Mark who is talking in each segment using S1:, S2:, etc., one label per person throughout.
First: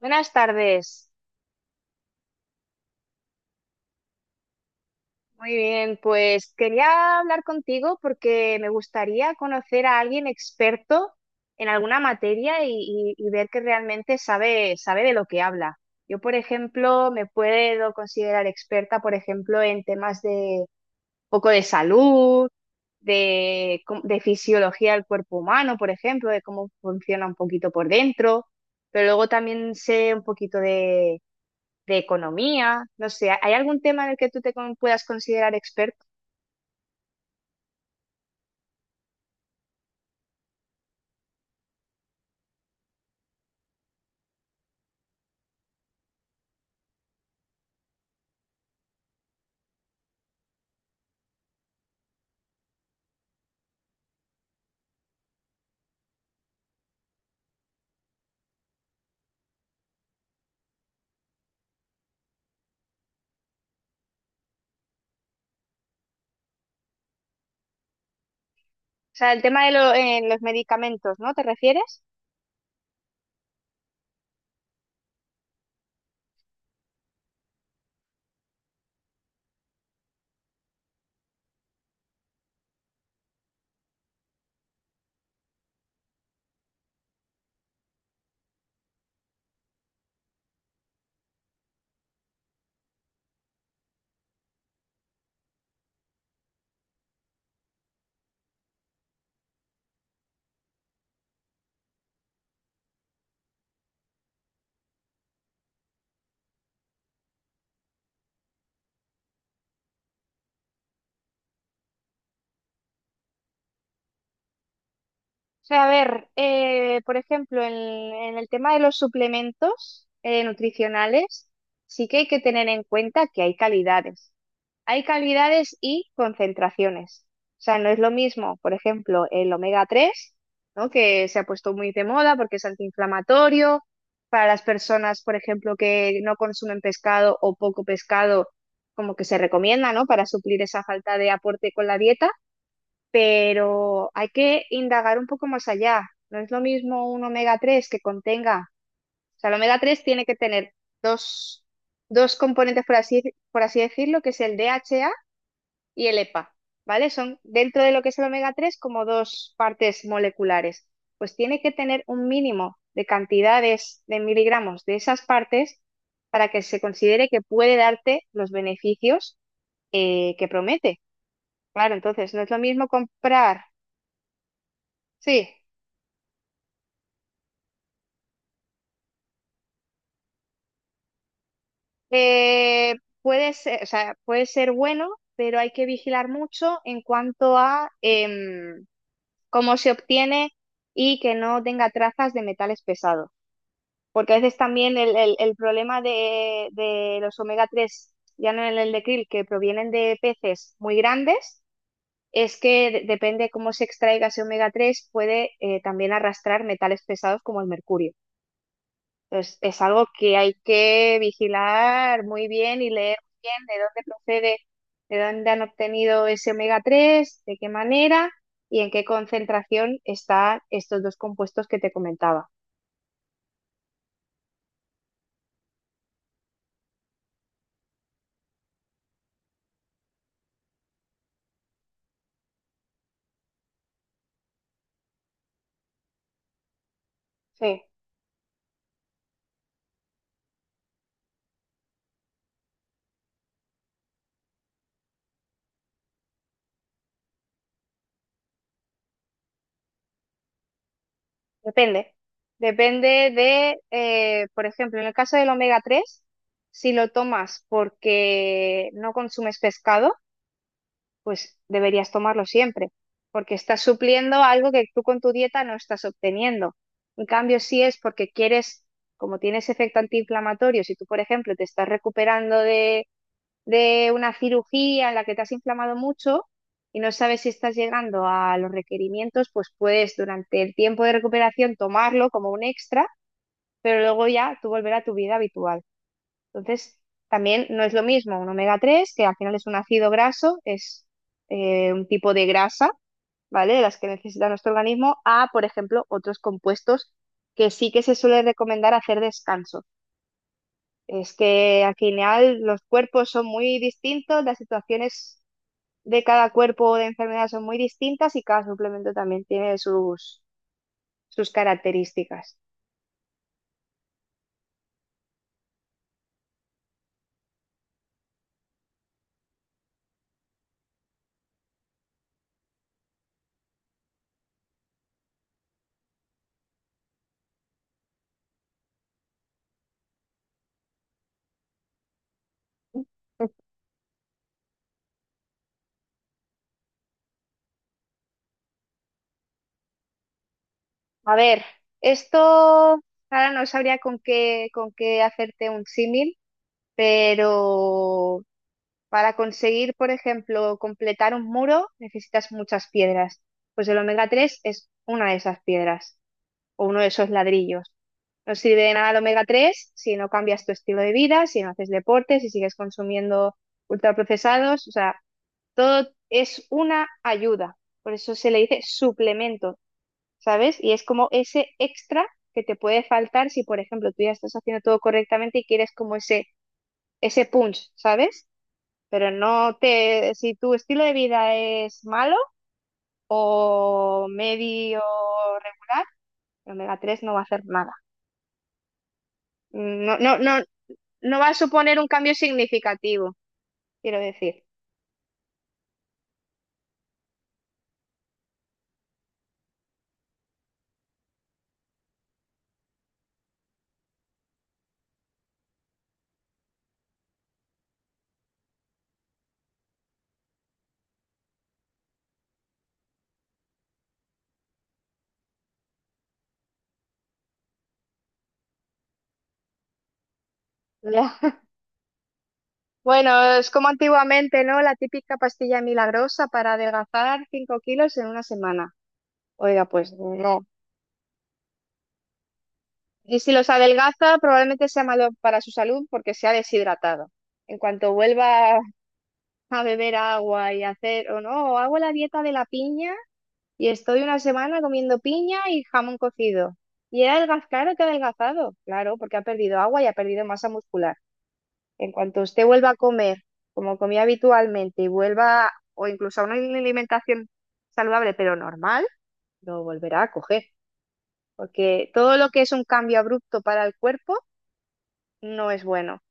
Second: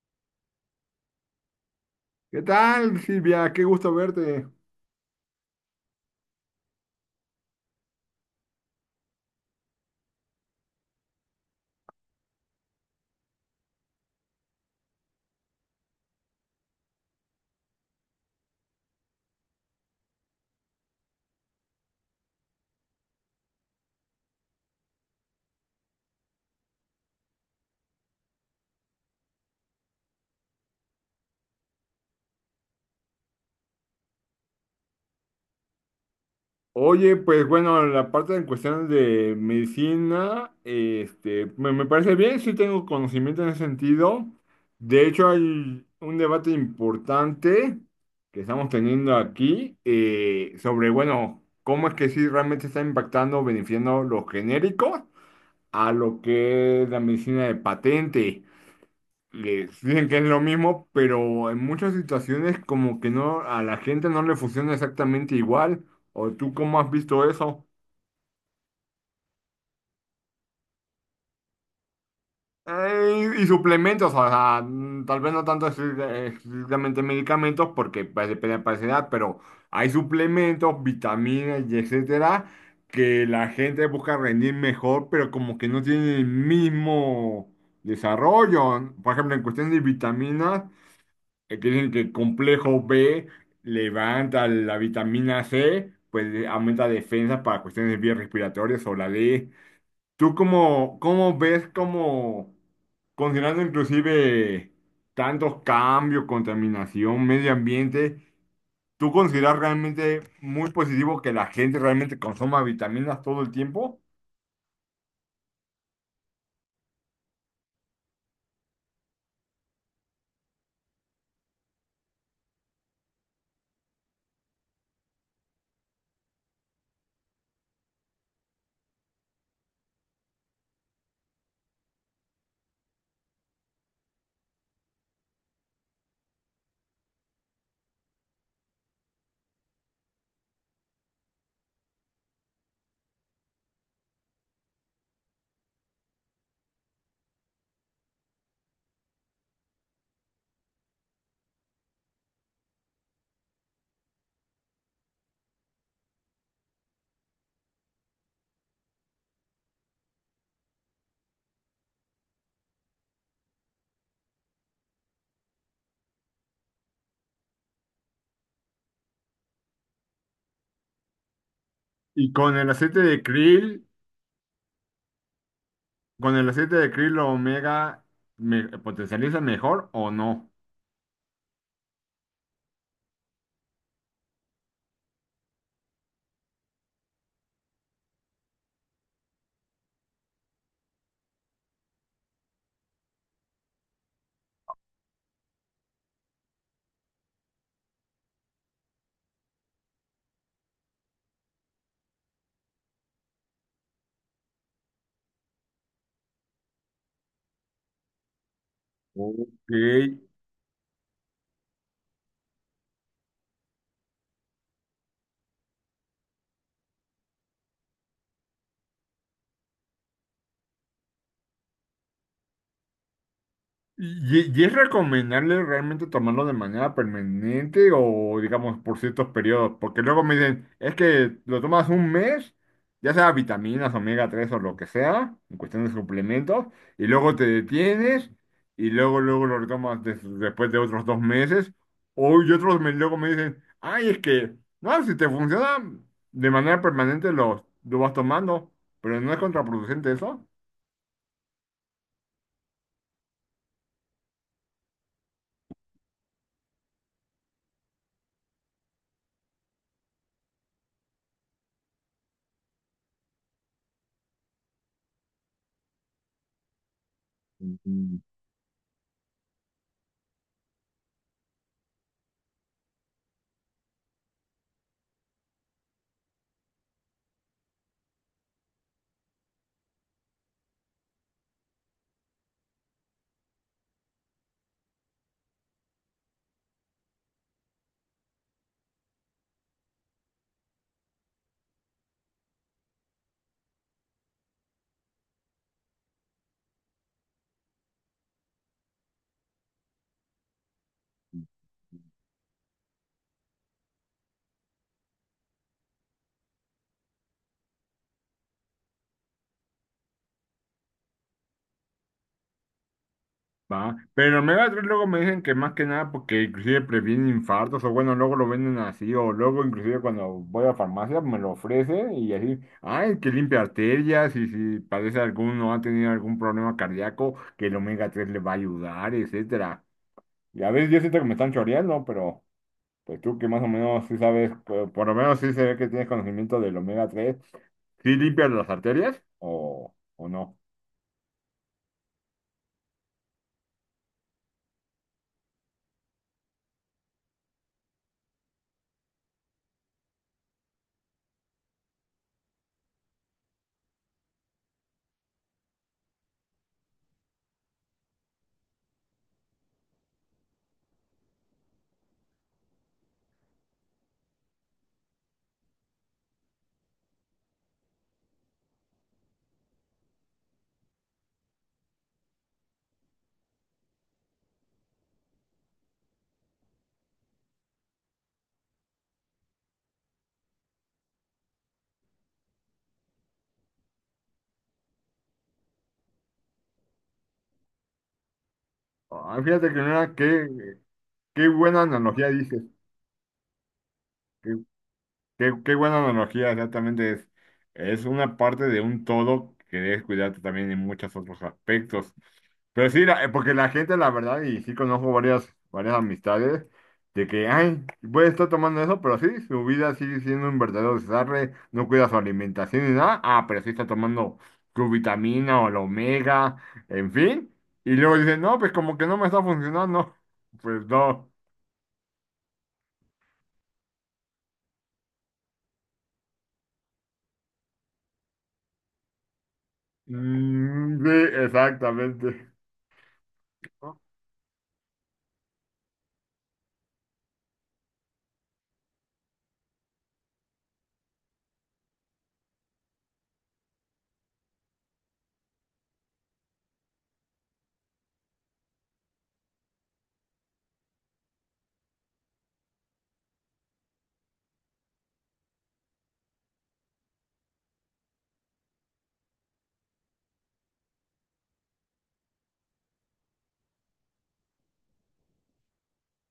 S1: Buenas tardes.
S2: ¿Qué tal, Silvia? Qué gusto verte.
S1: Muy bien, pues quería hablar contigo porque me gustaría conocer a alguien experto en alguna materia y ver que realmente sabe de lo que habla. Yo, por ejemplo, me puedo considerar experta, por ejemplo, en temas de poco de salud, de fisiología del cuerpo humano, por ejemplo, de cómo funciona un poquito por dentro, pero luego también sé un poquito de economía, no sé, ¿hay algún tema en el que tú puedas considerar experto?
S2: Oye, pues bueno, la parte en cuestión de medicina, este, me parece bien, sí tengo conocimiento en ese sentido. De hecho, hay un debate importante que estamos teniendo aquí sobre, bueno, cómo es que sí realmente está impactando, beneficiando los genéricos a lo que es la medicina de patente. Les dicen que es lo mismo, pero en muchas situaciones como que no, a la gente no le funciona exactamente igual. ¿O tú cómo has visto eso?
S1: O sea, el tema de los medicamentos, ¿no? ¿Te refieres?
S2: Y suplementos, o sea, tal vez no tanto estrictamente medicamentos, porque pues, depende de la paciente, pero hay suplementos, vitaminas y etcétera, que la gente busca rendir mejor, pero como que no tiene el mismo desarrollo. Por ejemplo, en cuestión de vitaminas. Que dicen que el complejo B levanta la vitamina C, pues aumenta defensa para cuestiones de vías respiratorias o la D. ¿Tú cómo, cómo ves, cómo, considerando inclusive tantos cambios, contaminación, medio ambiente, tú consideras realmente muy positivo que la gente realmente consuma vitaminas todo el tiempo?
S1: O sea, a ver, por ejemplo, en el tema de los suplementos nutricionales, sí que hay que tener en cuenta que hay calidades. Hay calidades y concentraciones. O sea, no es lo mismo, por ejemplo, el omega tres, ¿no? Que se ha puesto muy de moda porque es antiinflamatorio. Para las personas, por ejemplo, que no consumen pescado o poco pescado, como que se recomienda, ¿no? Para suplir esa falta de aporte con la dieta, pero hay que indagar un poco más allá. No es lo mismo un omega 3 que contenga, o sea, el omega 3 tiene que tener dos, dos componentes, por así decirlo, que es el DHA y el EPA, ¿vale? Son dentro de lo que es el omega 3 como dos partes moleculares. Pues tiene que tener un mínimo de cantidades de miligramos de esas partes para que se considere que puede darte los beneficios que promete. Claro,
S2: Y
S1: entonces no es
S2: con
S1: lo
S2: el
S1: mismo
S2: aceite de
S1: comprar,
S2: krill,
S1: sí.
S2: con el aceite de krill omega, ¿me potencializa mejor o no?
S1: Eh, puede ser, o sea, puede ser bueno, pero hay que vigilar mucho en cuanto a em, cómo se obtiene y que no tenga trazas de metales pesados. Porque a veces también el problema de los omega 3 ya no en el de krill, que provienen de peces muy grandes, es que depende cómo se extraiga ese omega 3 puede también arrastrar metales pesados como el mercurio. Entonces,
S2: Ok.
S1: es algo que hay que vigilar muy bien y leer muy bien de dónde procede, de dónde han obtenido ese omega 3 de qué manera y en qué concentración están estos dos compuestos que te comentaba.
S2: Y es recomendable realmente tomarlo de manera permanente o, digamos, por ciertos periodos? Porque luego me dicen, es que lo tomas un mes, ya sea vitaminas, omega 3 o lo que sea, en cuestión de suplementos, y luego te
S1: Sí,
S2: detienes y luego, luego lo retomas después de otros dos meses. O y otros me, luego me dicen, ay, es que, no, si te funciona de manera permanente lo vas tomando, pero no es contraproducente eso.
S1: depende. Depende de, por ejemplo, en el caso del omega 3 si lo tomas porque no consumes pescado, pues deberías tomarlo siempre, porque estás supliendo algo que tú con tu dieta no estás obteniendo. En cambio, si es porque quieres, como tienes efecto antiinflamatorio, si tú, por ejemplo, te estás recuperando de una cirugía en la que te has inflamado mucho y no sabes si estás llegando a los requerimientos, pues puedes durante el tiempo de recuperación tomarlo como un extra, pero luego ya tú volver a tu vida habitual. Entonces, también no es lo mismo un omega 3 que al final es un ácido graso, es un tipo de grasa, ¿vale? De las que necesita nuestro organismo, a, por ejemplo, otros compuestos que sí que se suele recomendar hacer descanso. Es que al final los cuerpos son muy distintos, las situaciones de cada cuerpo o de enfermedad son muy distintas y cada suplemento también tiene sus características.
S2: Va, pero omega 3 luego me dicen que más que nada porque inclusive previene infartos o bueno, luego lo venden así o luego inclusive cuando voy a la farmacia me lo ofrece y así, ay, que limpia arterias y si padece alguno o ha tenido algún problema cardíaco, que el omega 3 le va a ayudar, etcétera. Y a veces yo siento que me están choreando, pero pues tú que más o menos sí sabes, por lo menos sí se ve que tienes conocimiento del omega tres. ¿Sí limpias las arterias o no?
S1: A ver, esto ahora no sabría con qué hacerte un símil, pero para conseguir, por ejemplo, completar un muro necesitas muchas piedras. Pues el omega 3 es una de esas piedras o uno de esos ladrillos. No sirve de nada el omega 3 si no cambias tu estilo de vida, si no haces deporte, si sigues consumiendo ultraprocesados. O sea, todo es una ayuda. Por eso se le dice suplemento. ¿Sabes? Y es como ese extra que te puede faltar si, por ejemplo, tú ya estás haciendo todo correctamente y quieres como ese punch, ¿sabes? Pero no te, si tu estilo de vida es malo o medio, re- omega 3 no va a hacer nada.
S2: Ay, fíjate que mira,
S1: No, no,
S2: qué,
S1: no, no
S2: qué
S1: va a
S2: buena
S1: suponer un
S2: analogía
S1: cambio
S2: dices.
S1: significativo, quiero
S2: Qué,
S1: decir.
S2: qué buena analogía, exactamente. Es una parte de un todo que debes cuidarte también en muchos otros aspectos. Pero sí, porque la gente, la verdad, y sí conozco varias, varias amistades, de que, ay, puede estar tomando eso, pero sí, su vida sigue siendo un verdadero desastre, no cuida su alimentación ni nada, ah, pero sí está tomando su vitamina o la omega, en fin. Y luego dicen, no, pues como que no me está funcionando. Pues no.
S1: Ya. Bueno, es como antiguamente, ¿no? La típica pastilla milagrosa para adelgazar 5 kilos en una semana. Oiga, pues no.
S2: Sí, exactamente.
S1: Y si los adelgaza, probablemente sea malo para su salud porque se ha deshidratado. En cuanto vuelva a beber agua y a hacer, o no, hago la dieta de la piña y estoy una semana comiendo piña y jamón cocido. Claro que ha adelgazado, claro, porque ha perdido agua y ha perdido masa muscular. En cuanto usted vuelva a comer como comía habitualmente y vuelva, o incluso a una alimentación saludable pero normal, lo volverá a coger. Porque todo lo que es un cambio abrupto para el cuerpo no es bueno.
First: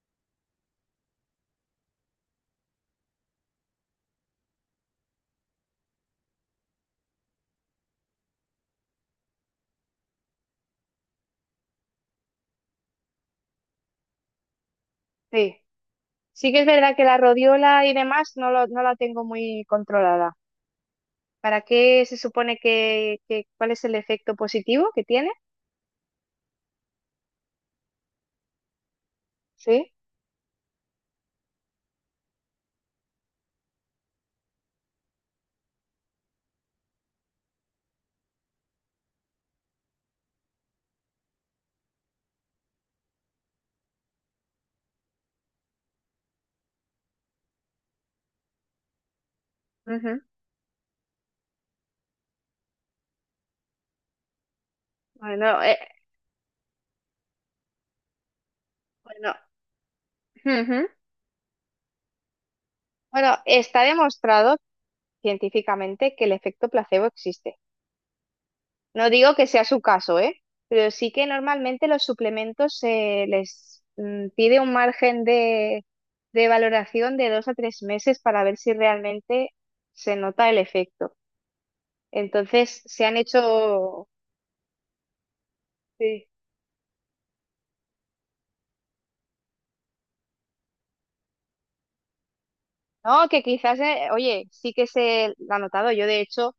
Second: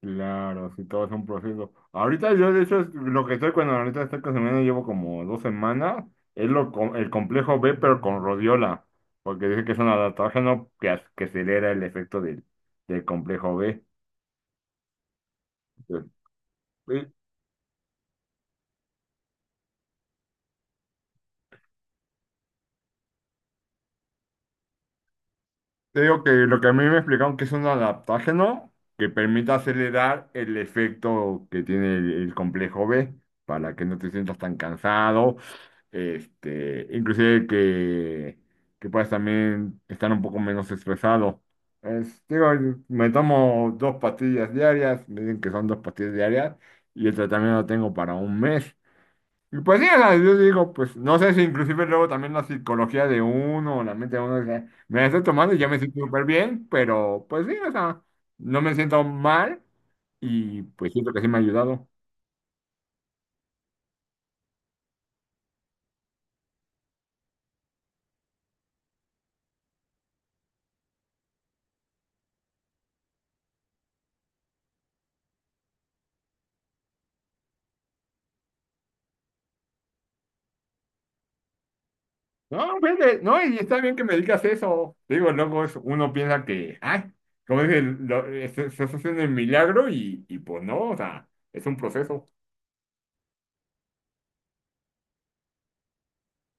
S2: Claro, sí, todo es un proceso. Ahorita yo, de hecho, es lo que estoy cuando ahorita estoy consumiendo, llevo como dos semanas, es lo, el complejo B, pero con rodiola, porque dice que es un adaptógeno que, que acelera el efecto del, del complejo B.
S1: Sí, sí que es verdad que la rodiola y demás no, no la tengo muy controlada. ¿Para qué se supone que, cuál es el efecto positivo que tiene?
S2: Te digo que lo que a mí me explicaron que es un adaptógeno que permite
S1: Sí.
S2: acelerar el efecto que tiene el complejo B para que no te sientas tan cansado, este, inclusive que puedas también estar un poco menos estresado. Digo, me tomo dos pastillas diarias, me dicen que son dos pastillas diarias y el tratamiento lo tengo para un mes. Y pues sí, o sea,
S1: Ujú.
S2: yo digo, pues no sé si inclusive luego también la psicología de uno, o la mente de uno, o sea, me la estoy tomando y
S1: Bueno,
S2: ya me siento súper bien, pero pues sí, o sea, no me siento
S1: bueno,
S2: mal y
S1: ujú.
S2: pues siento que sí me ha ayudado.
S1: Bueno, está demostrado científicamente que el efecto placebo existe. No digo que sea su caso, ¿eh? Pero sí que normalmente los suplementos se les pide un margen de valoración de 2 a 3 meses para ver si realmente se nota el efecto.
S2: No,
S1: Entonces se han
S2: vete, no, y está bien que
S1: hecho,
S2: me digas eso. Te digo, luego uno
S1: sí,
S2: piensa que, ay, como dice, estás haciendo el milagro y pues no, o sea, es un proceso.
S1: no, que quizás, oye, sí que se lo ha notado. Yo de hecho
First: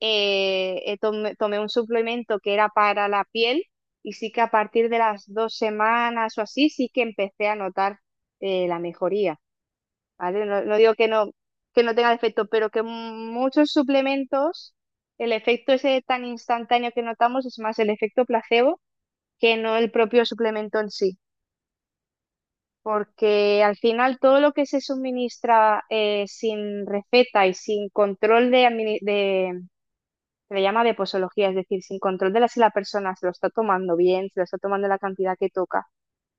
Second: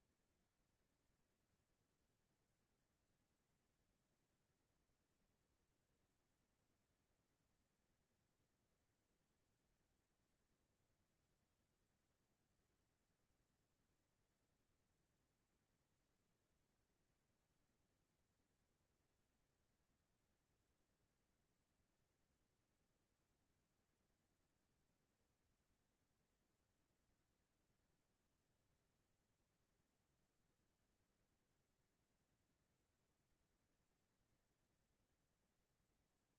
S1: tomé un suplemento que era para la piel y sí que a partir de las 2 semanas o así sí que empecé a notar la mejoría, ¿vale? No, no digo que no tenga efecto, pero que muchos suplementos, el efecto ese tan instantáneo que notamos es más el efecto placebo que no el propio suplemento en sí. Porque al final todo lo que se suministra sin receta y sin control de, se le llama de posología, es decir, sin control de la, si la persona se lo está tomando bien, se lo está tomando la cantidad que toca,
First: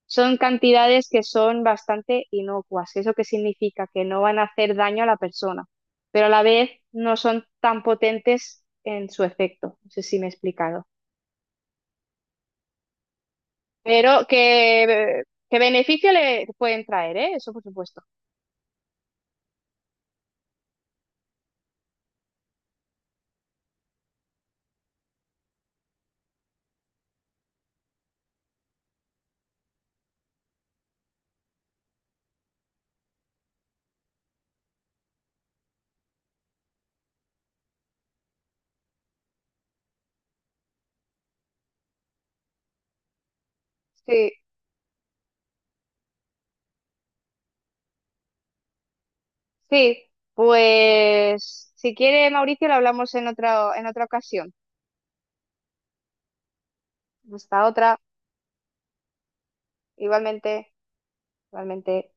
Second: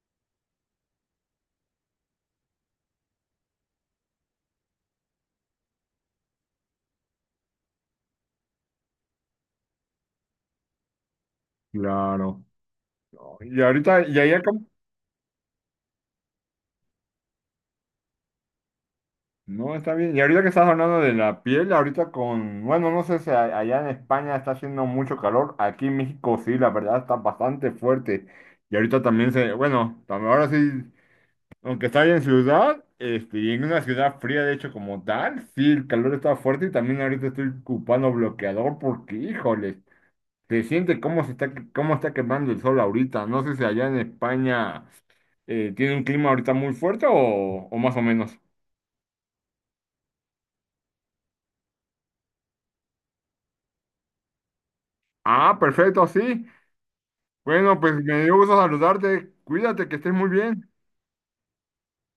S1: son cantidades que son bastante inocuas. ¿Eso qué significa? Que no van a hacer daño a la persona, pero a la vez no son tan potentes en su efecto. No sé si me he explicado.
S2: Claro. No, y ahorita,
S1: Pero
S2: y ahí acá.
S1: que beneficio le pueden traer, ¿eh? Eso por supuesto.
S2: No, está bien. Y ahorita que estás hablando de la piel, ahorita con, bueno, no sé si allá en España está haciendo mucho calor, aquí en México sí, la verdad está bastante fuerte. Y ahorita también se, bueno, ahora sí, aunque está en ciudad, este, y en una ciudad fría de hecho como tal, sí, el calor está fuerte y también ahorita estoy ocupando bloqueador porque, híjole, se siente cómo se está, cómo está quemando el sol ahorita. No sé si allá en
S1: Sí.
S2: España tiene un clima ahorita muy fuerte o más o menos.
S1: Sí, pues si quiere, Mauricio, lo hablamos en otra ocasión.
S2: Ah, perfecto, sí.
S1: Hasta
S2: Bueno, pues
S1: otra,
S2: me dio gusto saludarte. Cuídate, que estés muy bien.
S1: igualmente, igualmente.